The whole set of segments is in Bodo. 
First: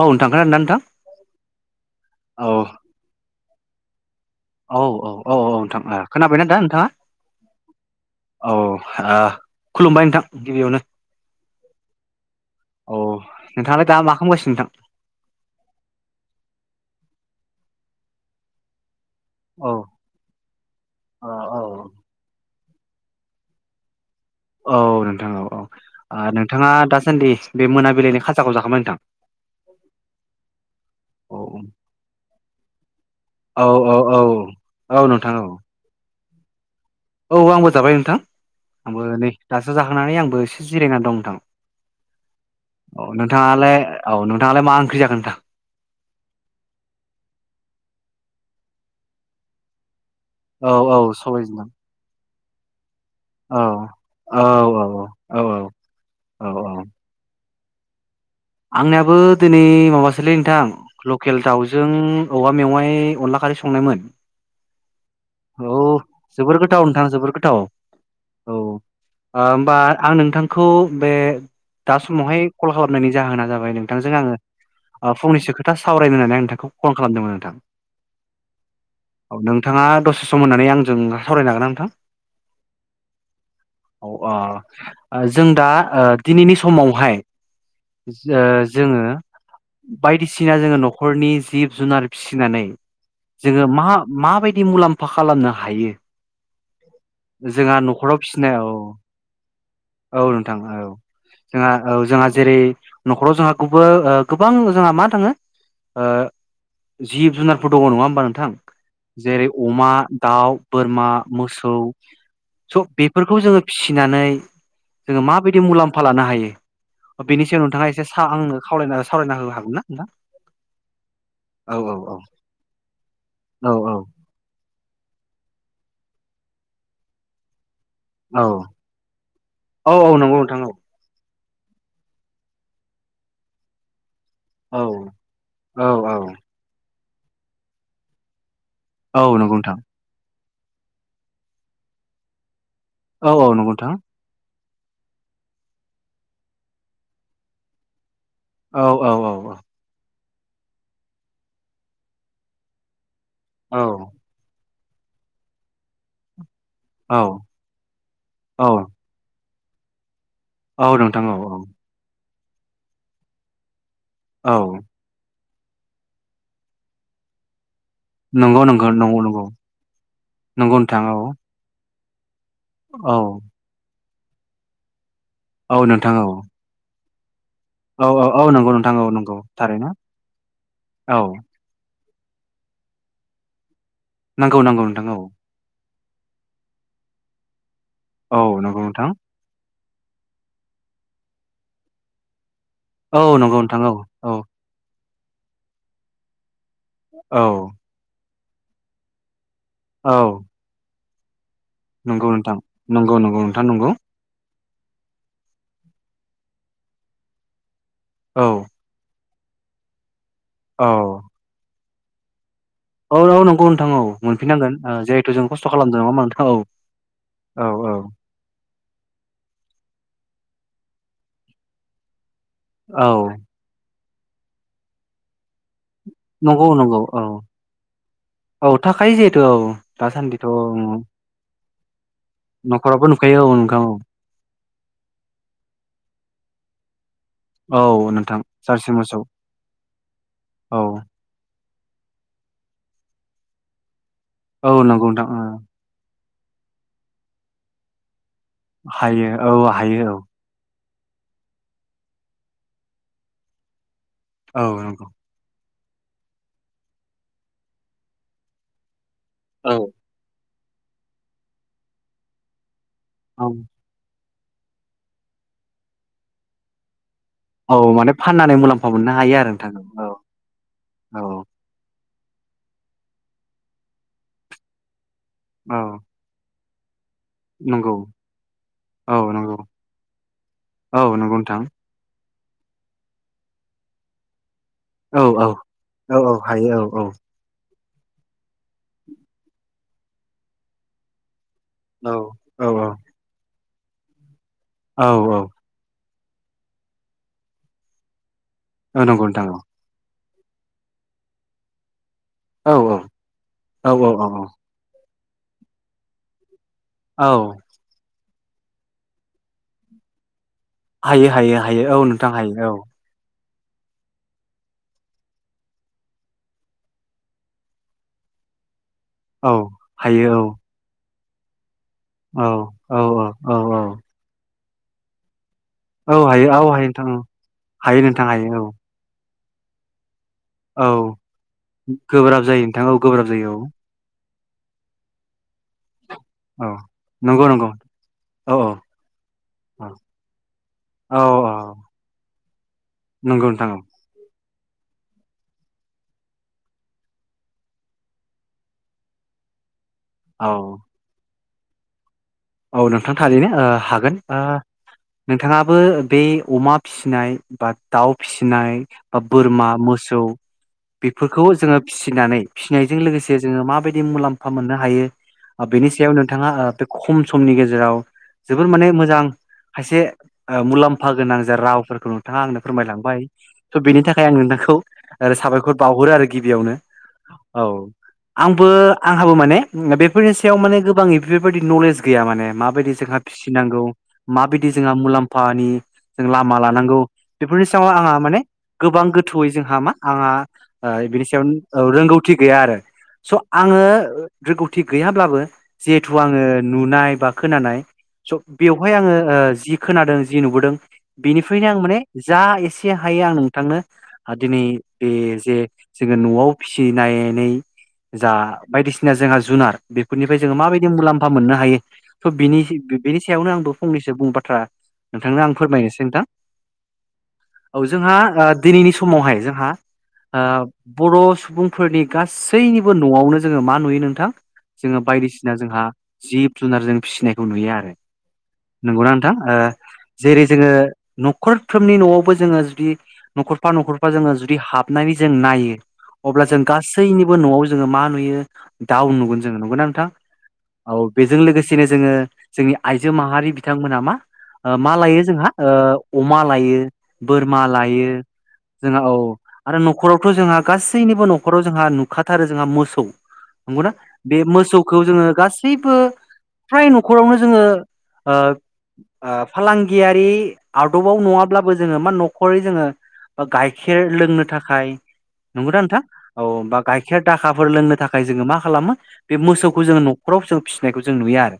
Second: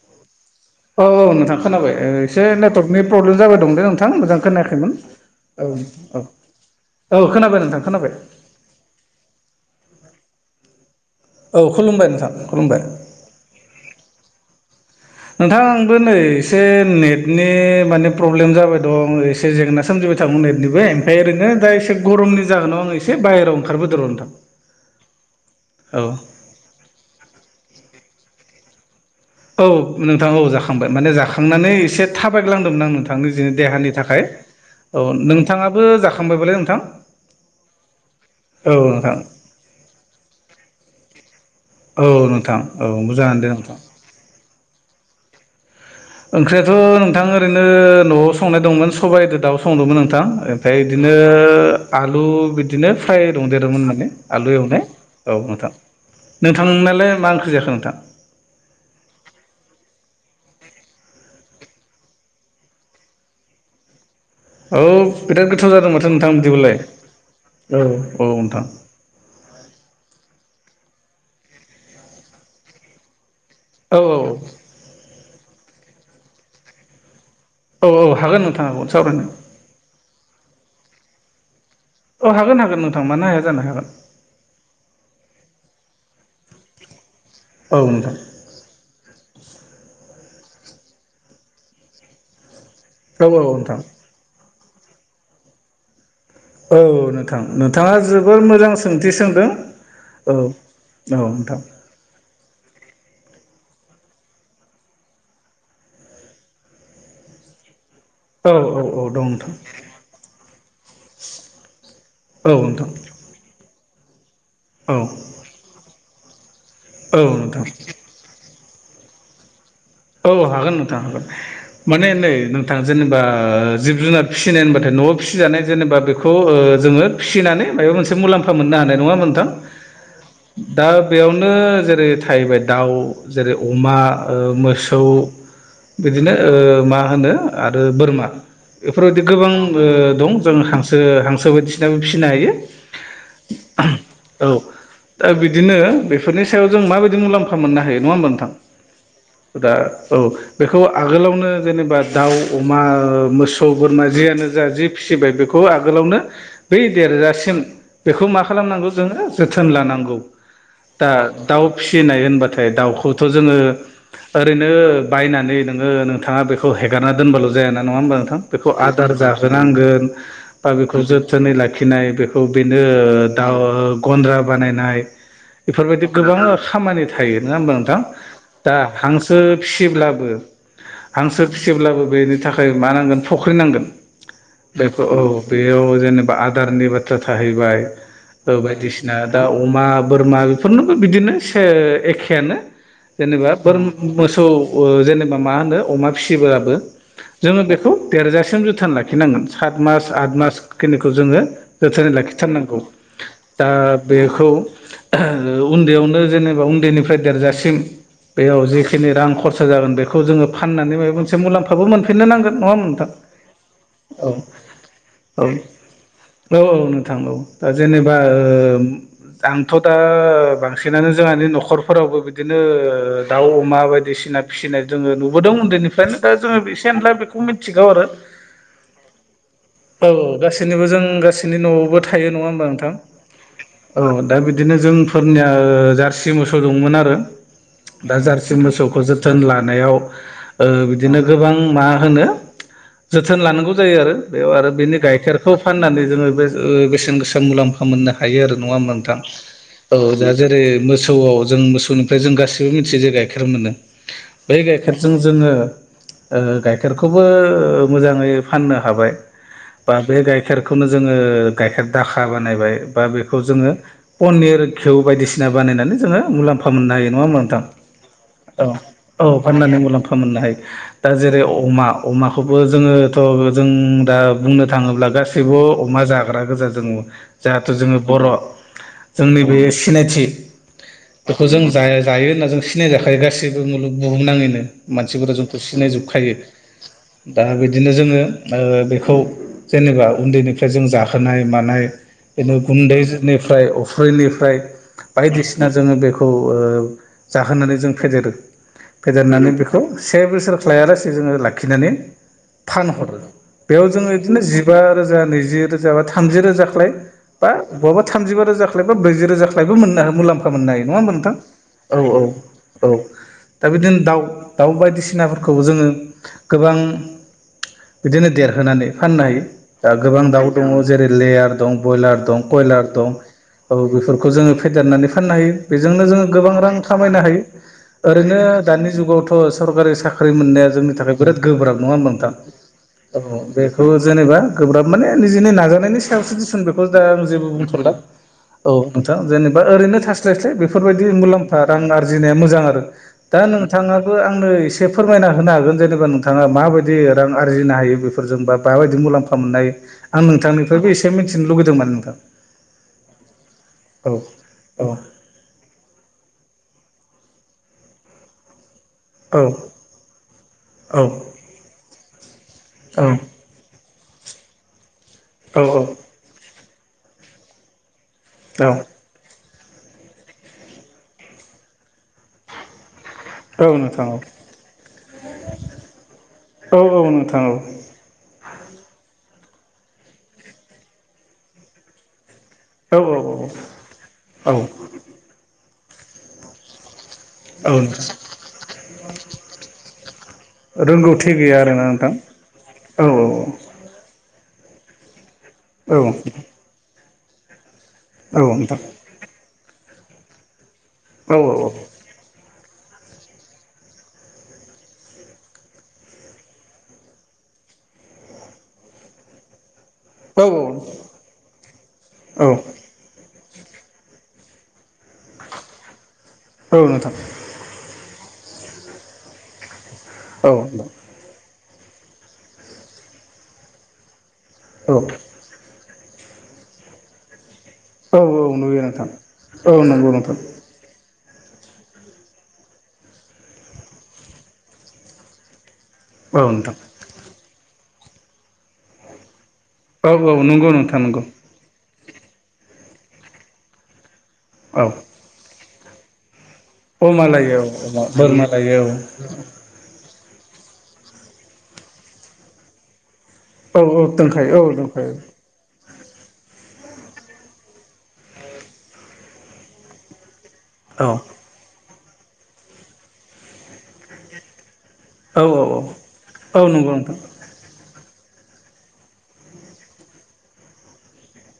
औ नोंथां खोनादोंना नोंथां औ औ नोंथां खोनाबाय ओ एसे औ नेटवर्कनि प्रब्लेम जाबाय दं दे नों थां मोजां औ खोनाखैमोन औ औ नोंथां ओ औ खोनाबायना दा नोंथाङा औ खोनाबाय नोंथां खोनाबाय औ ओ खुलुमबाय नोंथां गिबियावनो औ खुलुमबाय नोंथां खुलुमबाय औ नोंथाङालाय दा मा खालामगासिनो नोंथां नोंथां आंबो नै एसे नेटनि माने प्रब्लेम जाबाय दं ङ इसे औ जेंना सोमजिबाय थादों ओरैबोमफ्राय औ ओ औ दासे गरमनि जाहोनाव आं एसे बायेराव ओखारबोदों र' नोंथां औ नोंथां औ औ नोंथाङा दासान्दि बे मोनाबिलिनि खाजाखौ जाखांबाय नोंथां औ नोंथां औ जाखांबाय माने औ जाखांनानै एसे थाबायग्लांदोंमोन आं नोंथांनि जनि औ देहानि औ थाखाय औ नोंथां औ नोंथाङाबो जाखांबायबालाय नोंथां औ आंबो जाबाय नोंथां औ आंबो नोंथां नै दासो जाखोनानै आंबो एसे जिरायनानै दं नोंथां औ नोंथां औ मोजाङानो दे नोंथां नोंथाङालाय औ नोंथाङालाय मा ओंख्रि जागोन नोंथां ओंख्रियाथ' नोंथां ओरैनो न'आव संनाय दंमोन सबाइदो दाउ संदोंमोन नों थां औ ओमफ्राय औ बिदिनो सबायजों दाउ आलु बिदिनो फ्राय दंदेरोमोन माने आलु एवनाय औ नोंथां औ औ नोंथांनालाय मा ओंख्रि जाखो नोंथां आंनियाबो दिनै माबासोलै नोंथां लकेल दाउजों औवा मेवाइ अनला मारै संनायमोन औ बिराद गोथाव औ जादों माथो नोंथां जोबोर बिदिबालाय गोथाव नोंथां जोबोर गोथाव औ औ ओ नोंथां होमबा आं नोंथांखौ बे दा समावहाय कल खालामनायनि जाहोना जाबाय औ नोंथांजों आङो औ ओह फंनैसो खोथ ता सावरायनो होननानै आं नोंथांखौ कल खालामदोंमोन ता औ औ हागोन नोंथां हागोन सावरायनो औ नोंथाङा दसे सम होननानै आंजों सावरायनो हागोन आं थां औ हागोन हागोन नोंथां मानो हाया जानो हागोन औ आह जों दा ओ दिनैनि समावहाय औ नोंथां जो जोङो बायदिसिना जोङो न'खरनि जिब जुनार फिसिनानै औ औ जोङो नोंथां मा माबायदि मुलाम्फा खालामनो हायो औ नोंथां जोंहा नोंथाङा न'खराव जोबोर फिसिनाय औ मोजां सोंथि सोंदों औ नोंथां औ जोंहा औ जोंहा जेरै न'खराव जोंहा गुबो ओह गोबां जोंहा मा थाङो ओ जिब जुनारफोर दङ' नङा होमबा नोंथां औ औ औ दं जेरै नोंथां अमा दाउ बोरमा मोसौ औ सब नोंथां बेफोरखौ जोङो फिसि किनानै औ जोङो माबायदि मुलाम्फा लानो हायो औ नों थियो नोंथाङा एसे साहआंनो खावलायना सावरायना होनो हागौ ना नोंथां औ हागोन नोंथां हागोन औ औ माने औ नै नोंथां जेनेबा जिब जुनार फिसिनाय जेनबाथाय न'आव फिसिजानाय जेनेबा बेखौ ओ जोङो फिसिनानै मायबा मोनसे औ मुलाम्फा हानाय नङा होमबा नोंथां औ औ नंगौ नोंथां औ दा बेयाव नो जेरै थाहैबाय दाउ जेरै अमा ओह मोस तौ औ औ बिदिनो ओह मा होनो आरो बोरमा औ बेफोरबायदि गोबां नंगौ नोंथां ओ दं जों हांसो हांसो बायदिसिनाबो फिसिनो हायो औ औ नंगौ नोंथां। औ दा बिदिनो बेफोरनि सायाव जों माबायदि मुलाम्फा मोननो हायो नङा होमबा नोंथां। औ औ औ औ दा औ बेखौ आगोलावनो जेनेबा दाउ अमा ओ मोसौ बोरमा जियानो जा जि फिसिबाय बेखौ आगोलावनो। बै औ देरजासिम बेखौ मा औ खालामनांगौ जोङो जोथोन लानांगौ। औ दा नोंथां औ औ दाउ फिसिनाय होनबाथाय दाउखौथ' जोङो औ ओरैनो बायनानै नोङो नोंथाङा बेखौ हेगारना दोनबाल' जायाना। नङा होमबा नोंथां नंगौ बेखौ नंगौ आदार नंगौ नंगौ जोनांगोन बा नंगौ बेखौ नोंथां औ जोथोनै लाखिनाय बे खौ बेनो औ दाउ गन्द्रा बानायनाय औ बेफोरबायदि नोंथां औ गोबां खामानि थायो नङा होमबा नोंथां। औ औ औ नंगौ दा नोंथां औ नंगौ हांसो थारैनो फिसिब्लाबो औ हांसो फिसिब्लाबो बेनि थाखाय मा नांगोन फुख्रि नांगोन। नांगौ नांगौ बेखौ नोंथां औ बेयाव जेनेबा आदारनि बाथ्रा थाहैबाय ओ औ नंगौ नोंथां बायदिसिना दाउ अमा बोरमा बेफोरनोबो बिदिनो से एखेयानो औ नंगौ। नोंथां बोरम औ औ मोसौ ओ जेनेबा मा होनो अमा फिसिब्लाबो औ जोङो बेखौ देरजा सिम जोथोन लाखिनांगोन सात मास औ आट मास खिनिखौ जोङो जोथोनै नंगौ नोंथां लाखिथारनांगौ। नंगौ नंगौ नोंथां दा नंगौ बेखौ उन्दैयावनो जेनेबा उन्दैनिफ्राय देरजासिम औ बेयाव जिखिनि रां खरसा जागोन बेखौ जोङो औ फाननानै माबा मोनसे मुलाम्फाबो मोनफिननो नांगोन। नङा होमथां औ औ नंगौ नोंथां औ औ मोनफिननांगोन जिहेथु औ जों खस्थ' खालामदों नङा होमबा नोंथां औ नोंथां औ। दा जेनेबा ओ आंथ' दा बांसिनानो जोंहानि न'खरफोरावबो बिदिनो औ ओ अमा बायदिसिना फिसिनाय जोङो नुबोदों उन्दैनिफ्रायनो दा जोङो नंगौ इसे नंगौ एनला औ बेखौ मिथिगौ आरो। औ थाखायो जिहेथु औ औ दासान्दिथ' गासैनिबो जों गासैनि न'आव थायो नङा होमबा नोंथां न'खरावबो नुखायो औ नोंथां औ दा बि बिदिनो जोंफोरनिया ओ जारसि मोसौ दंमोन आरो। औ दा नोंथां जारसि मोसौखौ मोसौ जोथोन लानायाव ओ औ बिदिनो गोबां उम मा होनो जोथोन लानांगौ जायो आरो बेयाव आरो औ बेनि नंगौ नोंथां ओ गाइखेरखौ फाननानै जोङो बे ओ बेसेन गोसा मुलाम्फा हायो आरो नङा होमबा नोंथां। हायो औ हायो जा जेरै मोसौआव जों मोसौनिफ्राय जों गाससिबो मिथियो जे गाइखेर मोनो बै औ नंगौ गाइखेरजों जोङो ओ गाइखेरखौबो मोजाङै फाननो हाबाय औ बा बे गाय खेरखौनो जोङो गाइखेर दाखा बानायबाय बा बेखौ जोङो पनिर घिव बायदिसिना बानायनानै जोङो मुलाम्फा मोननो हायो नङामोनला नों थां। औ माने फाननानै औ मुलाम्फा मोननो औ हायो आरो फाननानै नोंथां औ मुलाम्फा मोननो हायो दा औ जेरै अमा अमाखौबो जोङोथ' जों दा बुंनो थाङोब्ला गासैबो औ अमा जाग्रा गोजा जोङो। जाहाथु नंगौ जोङो बर' औ जोंनि बे नंगौ सिनायथि औ नंगौ बेखौ नोंथां जों जाया जायो होन्ना जों सिनाय जाखायो गासैबो मुलुग बुहुमनाङैनो। औ मानसिफोरा औ जोंखौ सिनाय औ जोबखायो। औ हायो औ दा बि दिनो जोङो ओ बेखौ जेनेबा उन्दैनिफ्राय जों जाखानाय मानाय औ बिनो औ गुनदैजोनिफ्राय अफ्रिनिफ्राय औ औ बायदिसिना जोङो बे खौ ओ जाहोनानै जों फेदेरो औ नंगौ नोंथां फेदेरनानै औ बेखौ से बोसोर खालायालासे जोङो लाखिनानै औ फानहरो बेयाव औ जोङो औ औ बिदिनो औ जिबा रोजा नैजि रोजा बा थामजि रोजा ख्लय बा औ बहाबा थामिबा रोजा ख्लय बा ब्रैजि रोजाख्लय मोनो मुलाम्फा मोननो हायो नङा होमबा हायो नोंथां। हायो हायो औ नोंथां हायो औ। दा बिदिनो दाउ दाउ बायदिसिनाफोरखौ जोङो गोबां बिदिनो देरहोनानै फाननो हायो औ दा गोबां हायो दाउ दङ जेरै लेयार दं। बयलार दं औ कयलार औ दं औ बेफोरखौ जोङो फेदेरनानै फाननो हायो बेजोंनो जोङो औ हायो गोबां औ रां हायो नोंथां खामायनो हायो हायो नोंथां ओरैनो हायो दानि जुगावथ' सरकारि साख्रि साख्रि मोननाया औ औ जोंनि थाखाय बिराद गोब्राब नङा होनोमब नोंथां गोब्राब जायो नोंथां गोब्राब औ जायो बेखौ जेनेबा गोब्राब माने निजेनि नाजानायनि सायावसो दिसुन औ औ बेखौ दा आं नंगौ जेबो नंगौ बुंथ'ला औ नोंथां जेनेबा औ ओरैनो थास्लायस्लाय बेफोरबायदि औ औ मुलामफ रांआरजिनाया मोजां आरो दा नंगौ नोंथां औ नोंथाङाबो आंनो ए एसे फोरमायना होनो हागोन जेनेबा नोंथाङा माबायदि रां आरजिनो हायो बेफोरजों बा माबायदि मुलाम्फा मोननो हायो आं औ नोंथांनिफ्रायबो एसे मिथिनो लुगैदोंमोन नोंथां औ नोंथां थारैनो ओ हागोन औ ओ औ नोंथाङाबो बे अमा फिसिनाय बा दाउ फिसिनाय बा औ बोरमा मोसौ बेफोरखौ जोङो फिसिनानै फिसिनायजों औ लोगोसे जोङो माबायदि मुलाम्फा मोननो हायो बेनि सायाव औ नोंथाङा बे खम समनि गेजेराव जोबोर माने औ मोजां खायसे मुलाम्फा गोनां जा रावफोरखौ नोंथाङा आंनो फोरमायलांबाय औ थ' बेनि नोंथां थाखाय आं नोंथांखौ साबायखर बावहरो आरो गिबियावनो औ औ नोंथां औ आंबो आं आंबो माने बेफोरनि सायाव माने गोबां एफोरबायाददि नलेज गैया माने माबायदि औ औ जोंहा औ फिसिनांगौ माबायदि जोंहा मुलाम्फानि जों लामा लानांगौ बेफोरनि सायाव नोंथां आंहा माने गोबां गोथौयै जोंहा मा आंहा बिनि ओ रोंगौथि गैया आरोना सायाव नोंथां रोंगौ थि गैया आरो औ स आङो रोंगौथि गैयाब्लाबो औ जिहेथु आङो नुनाय बा खोनानाय स' औ नोंथां बेवहाय आङो जि खोनादों जि नुबोदों औ बेनिफ्रायनो आं माने जा एसे एसे हायो आं नोंथांनो दिनै बे जे जोङो न'आव फिसिनायनै जा बायदिसिना जोंहा जुनार बेफोरनिफ्राय जोङो औ माबायदि मुलाम्फा मोननो हायो स' औ बिनिसे बिबिनि सयावनो आंबो फंनसो बुं बाथ्रा नोंथांनो आं फोरमायनोसै नोंथां औ नोंथां औ जोंहा दिनैनि समावहाय जोंहा ओ औ बर' सुबुंफोरनि गासैनिबो न'आवनो जोङो मा नुयो नोंथां औ जोङो बायदिसिना जोंहा जिब जुनार जों फिसिनायखौ नुयो आरो औ नुयो नंगौना नोंथां ओ औ नंगौ नोंथां जेरै जोङो न'खरफ्रोमनि न'आवबो जोङो जुदि न'खरफा न'खरफा जोङो जुदि हाबनानै जों नायो औ अब्ला जों नोंथां गासैनिबो न'आव जोङो मा नुयो दाउ नुगोन जों औ औ नंगौ नों औ बेजों लोगोसेनो जोङो जोंनि आइजो माहारि बिथांमोना मा औ मा लायो जोंहा ओ अमा लायो अमा बोरमा औ अमा लायो बोरमा लायो जोंहा औ आरो न'खरावथ' जोंहा गासैनिबो न'खराव जोंहा नुखाथारो जोंहा मोसौ औ नंगौना औ बे दोनखायो औ मोसौखौ दोनखायो जोङो गासि बो फ्राय न'खरावनो जोङो ओ फालांगियारि औ आदबआव नङाब्लाबो जोङो मा न'खरै जोङो गाइखेर लोंनो थाखाय औ नंगौना औ नोंथां औ नंगौ नोंथां गाइखेर दाखाफोर लोंनो था थाखाय जोङो मा खालामो बे मोसौखौ जोङो न'खराव जों फिसिनाय जों नुयो आरो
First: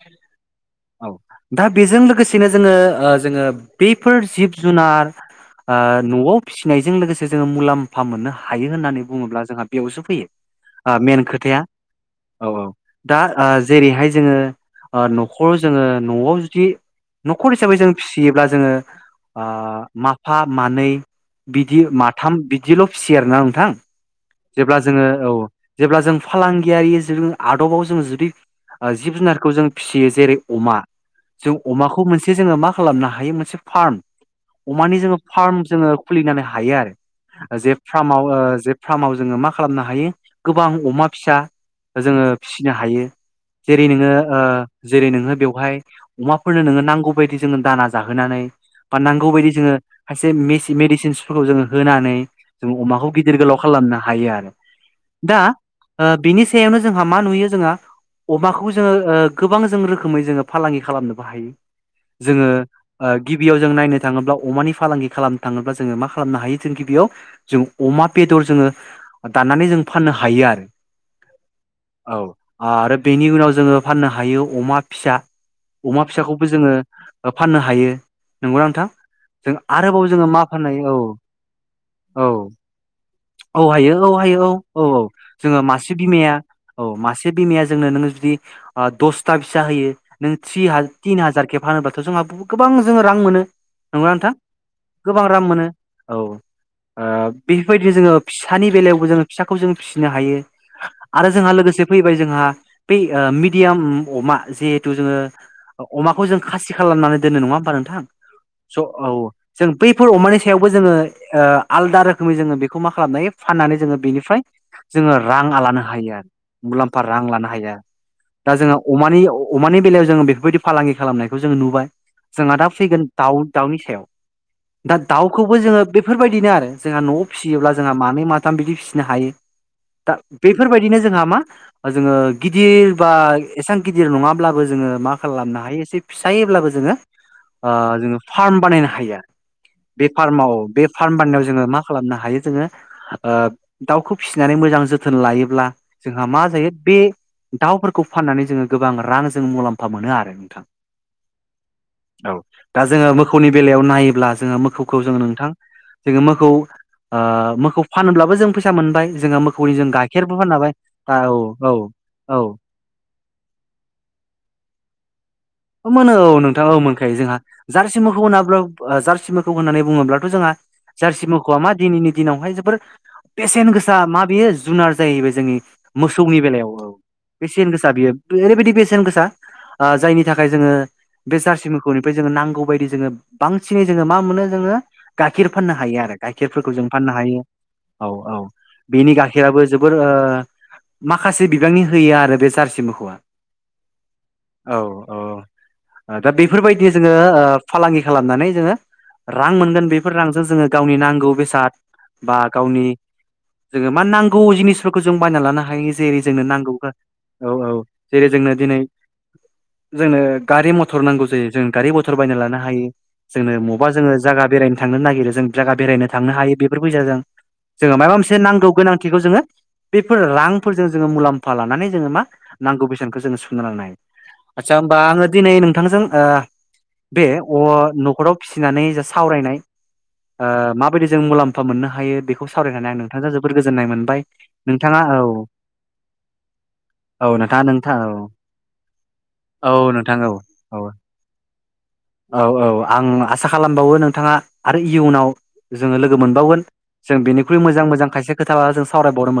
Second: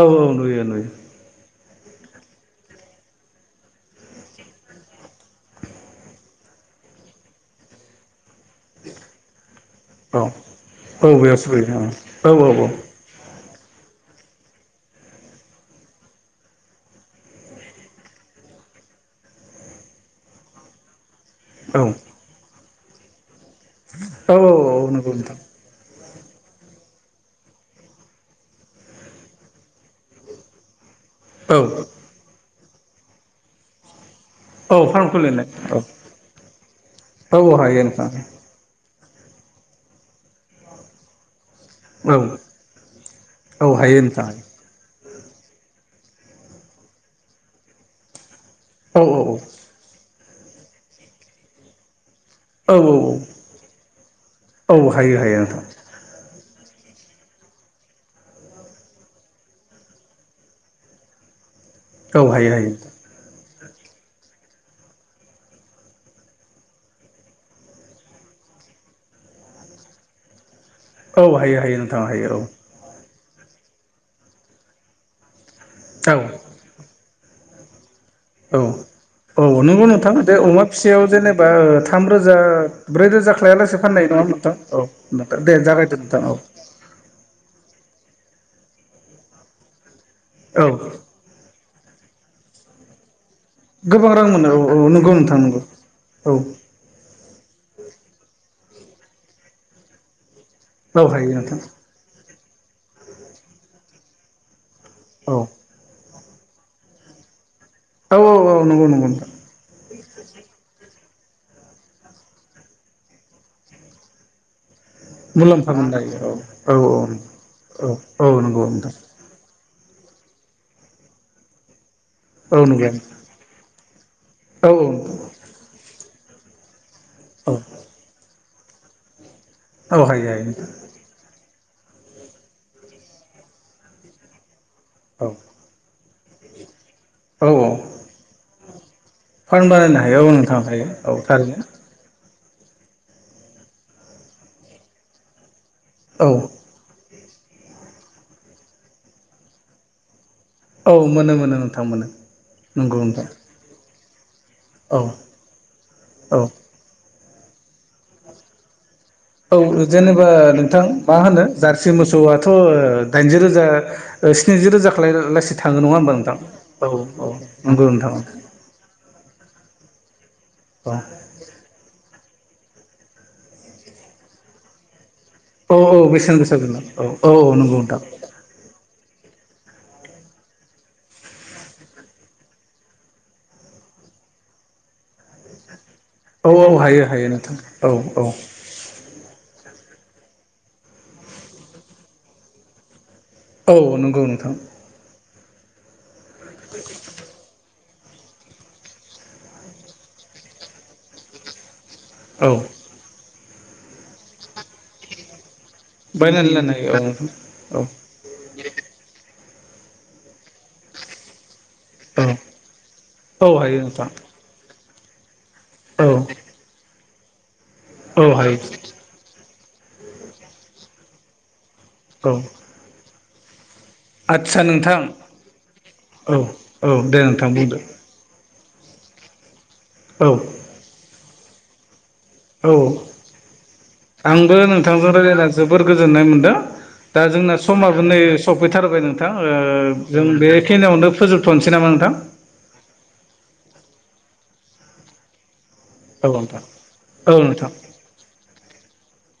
औ औ नुयो नुयो। औ दा बेजों लोगोसेनो जोङो जोङो बैफोर जिब जुनार ओ न'आव फिसिनायजों लोगोसे जोङो मुलाम्फा मोननो हा हायो होननानै बुङोब्ला जोंहा बेयावसो औ फैयो मेन खोथाया। औ औ दा जेरैहाय जोङो न'खराव जोङो न'आव जुदि न'खर हिसाबै जों फिसियोब्ला जोङो ओ माफा मानै बिदि माथाम बिदिल' फिसियो आरो ना थां औ जेब्ला औ जोङो नंगौ नोंथां औ जेब्ला जों फालांगियारि जु आदबाव जोङो जुदि जिब जुनारखौ जों फिसियो जेरै अमा जों औ अमाखौ मोनसे जोङो मा खालामनो हायो मोनसे फार्म औ अमानि जोङो खुलिनाय फार्म औ जोङो खुलिनानै हायो औ आरो जे हायो नोंथां फार्माव जे फ्रार्मव जोङो मा खालामनो हायो गोबां अमा फिसा औ जोङो फिसिनो हायो औ जेरै हायो नोङो नोंथां ओ जेरै नोङो बेवहाय अमाफोरनो नोङो नांगौ बायदि जोङो दाना जाहोनानै बा औ नांगौ औ बायदि जोङो खायसे मेडिसिनसफोरखौ जोङो होनानै जों औ अमाखौ गिदिर गोलाव खालामनो हायो आरो औ हायो हायो दा नोंथां बिनि सायावनो जोंहा मा नुयो जोंहा अमाखौ जोङो ओ गोबां जों रोखोमै जोङो फालांगि खालामनोबो हायो। औ जोङो हायो हायो ओ गि बियाव जों नायनो थाङोब्ला अमानि फालांगि खालामनो थाङोब्ला जोङो मा खालामनो हायो जों गिबियाव जों अमा बेदर जोङो दानानै जों फाननो हायो आरो। औ हायो हायो नोंथां हायो औ। बेनि उनाव जोङो फाननो हायो अमा फिसा अमा फिसाखौबो जोङो फाननो हायो औ नंगौना नोंथां। जों औ नोंगौ आरोबाव नोंथां जोङो दे मा अमा फाननो हायो औ फिसायाव जेनेबा थाम रोजा औ ब्रै रोजा औ खायालासे हायो फाननाय औ दं। हायो औ औ औ जोङो मासे बिमाया औ औ मासे बिमाया जोंनो नोङो जुदि दसथा फिसा होयो नों औ टिन हाजार के फानोबा थ' जोंहा गोबां जोङो रां मोनो नंगौना गोबां रां नोंथां मोनो औ औ नंगौ गोबां नोंथां राम नंगौ मोनो। औ बेफोरबायदिनो जोङो फि सानि बेलायावबो जोङो फिसाखौ जों फिसिनो हायो। औ आरो हायो। जोंहा नोंथां लोगोसे फैबाय जोंहा बै मेडियाम अमा जिहेतु जोङो औ अमा खौ जों खासि खालामनानै दोनो नङा होमबा नोंथां औ स' नंगौ नंगौ नोंथां औ जों बैफोर अमानि सायावबो जोङो ओ आलदा रोखोमै जोङो बेखौ मा खालामनो हायो फाननानै जोङो बेनिफ्राय जोङो रां मुलाम्फा लानो मोननो हायो औ आरो औ मुलाम्फा रां लानो हायो औ औ आरो दा नंगौ जोङो नोंथां अमानि अमानि बेलायाव जोङो बेफोरबायदि फालांगि खालामनायखौ जोङो नुबाय। जोंहा औ दा नंगौ फैगोन दाउ दाउनि सायाव औ दा दाउखौबो जोङो बेफोरबायदिनो आरो जोंहा न'आव औ फिसियोब्ला जोंहा मानै मा बिदि फिसिनो हायो, औ दा हायो हायो नोंथां बेफोरबायदिनो जोंहा जोङो गिदिर बा एसेबां गिदिर नङाब्लाबो जोङो मा औ खालामनो हायो एसे फिसायोब्लाबो जोङो औ ओ, औ जोङो फार्म बानायनो हायो फार्म बानायनो बे हायो औ फार्माव नोंथां बे हायो फार्म औ बानायनायाव जोङो थारैनो मा खालामनो हायो जोङो ओ, दाउखौ फिसिनानै मोजां जोथोन लायोब्ला जोंहा मा औ जायो बे दाउफोरखौ फाननानै जोङो गोबां रां, जों मुलाम्फा मोनो आरो औ मोनो मोनो नोंथां मोनो औ दा नंगौ जोङो नोंथां मोखौनि बेलायाव नायो जोङो औ मोखौखौ जोङो नोंथां, जोङो औ मोखौ मोखौ फानोब्लाबो जों फैसा मोनबाय जोंहा मोखौनि औ जों जेनेबा गाइखेरबो फाननो हाबाय नोंथां मा औ होनो औ जारसि मोसौआथ' औ दाइनजि रोजा स्निजि रोजा खालाय ला मोनो औ नोंथाङा औ मोनखायो जोंहा नंगौ जारसि नोंथां मोखौ मोनाब्ला जारसि म होननानै बुङोब्लाथ' जोंहा औ जारसि मोखौआ मा दिनैनि दिनावहाय जोबोर बेसेन गोसा मा बेयो जुनार जाहैबाय जोंनि औ औ बेसेन मोसौनि गोसा बेलायाव गोनां औ औ बेसेन नंगौ गोसा नोंथां बियो ओरैबायदि बेसेन गोसा ओ, जायनि थाखाय जोङो बे जारसि मोखौनिफ्राय जोङो नांगौ बायदि जोङो बांसिनै जोङो मा मोनो जोङो गाखिर फाननो हायो आरो गाइखेरफोरखौ जों फाननो हायो। औ औ बेनि गाइखेराबो जोबोर ओ, माखासे बिबांनि होयो आरो बे जारसि मोसौआ औ नंगौ नोंथां दा बेफोरबायदि जोङो फालांगि खालामनानै जोङो रां मोनगोन बेफोर रांजों जोङो गावनि नांगौ बेसाद बा औ गावनि, जोङो मा नांगौ जिनिस फोरखौ जों बायना लानो हायो जेरै जोंनो बायनानै लानो नांगौ औ औ जेरै जोंनो दिनै जोंनो गारि मथर नांगौ जायो जों गारि मथर बायना लानो हायो जोङो हायो औ मबा नोंथां जोङो जागा बेरायनो थांनो नागिरो जों जागा औ बेरायनो औ थांनो हायो बेफोर फैसाजों जोङो मायबा औ हायो नोंथां औ मोनसे हायो नांगौ गोनांथिखौ जोङो बेफोर रांफोरजों जोङो मुलाम्फा लानानै जोङो मा औ नांगौ बेसेनखौ जोङो सुफुंना लानो हायो आदसा होमबा आङो दिनै नोंथांजों ओ औ औ दे बे नोंथां अ, बुंदो न'खराव फिसिनानै जा सावरायनाय औ ओ, माबायदि जों मुलाम्फा मोननो हायो बेखौ सावरायनानै आं औ नोंथांजों जोबोर गोजोननाय मोनबाय आंबो नोंथाङा नोंथांजों औ रायज्लायना जोबोर गोजोननाय मोनदों दा औ जोंना नोंथाङा नोंथां समाबो नै औ सफैथारबाय नोंथां ओ, औ नोंथां जों औ औ बेखिनियावनो फोजोबथ'नोसै नामा नोंथां औ औ आं आसा खालामबावो नोंथाङा आरो इयुनाव जोङो लोगो औ नोंथां मोनबावगोन जों औ बेनिख्रुइ नोंथां मोजां मोजां खायसे खोथा लानानै जों सावरायबावनो मोन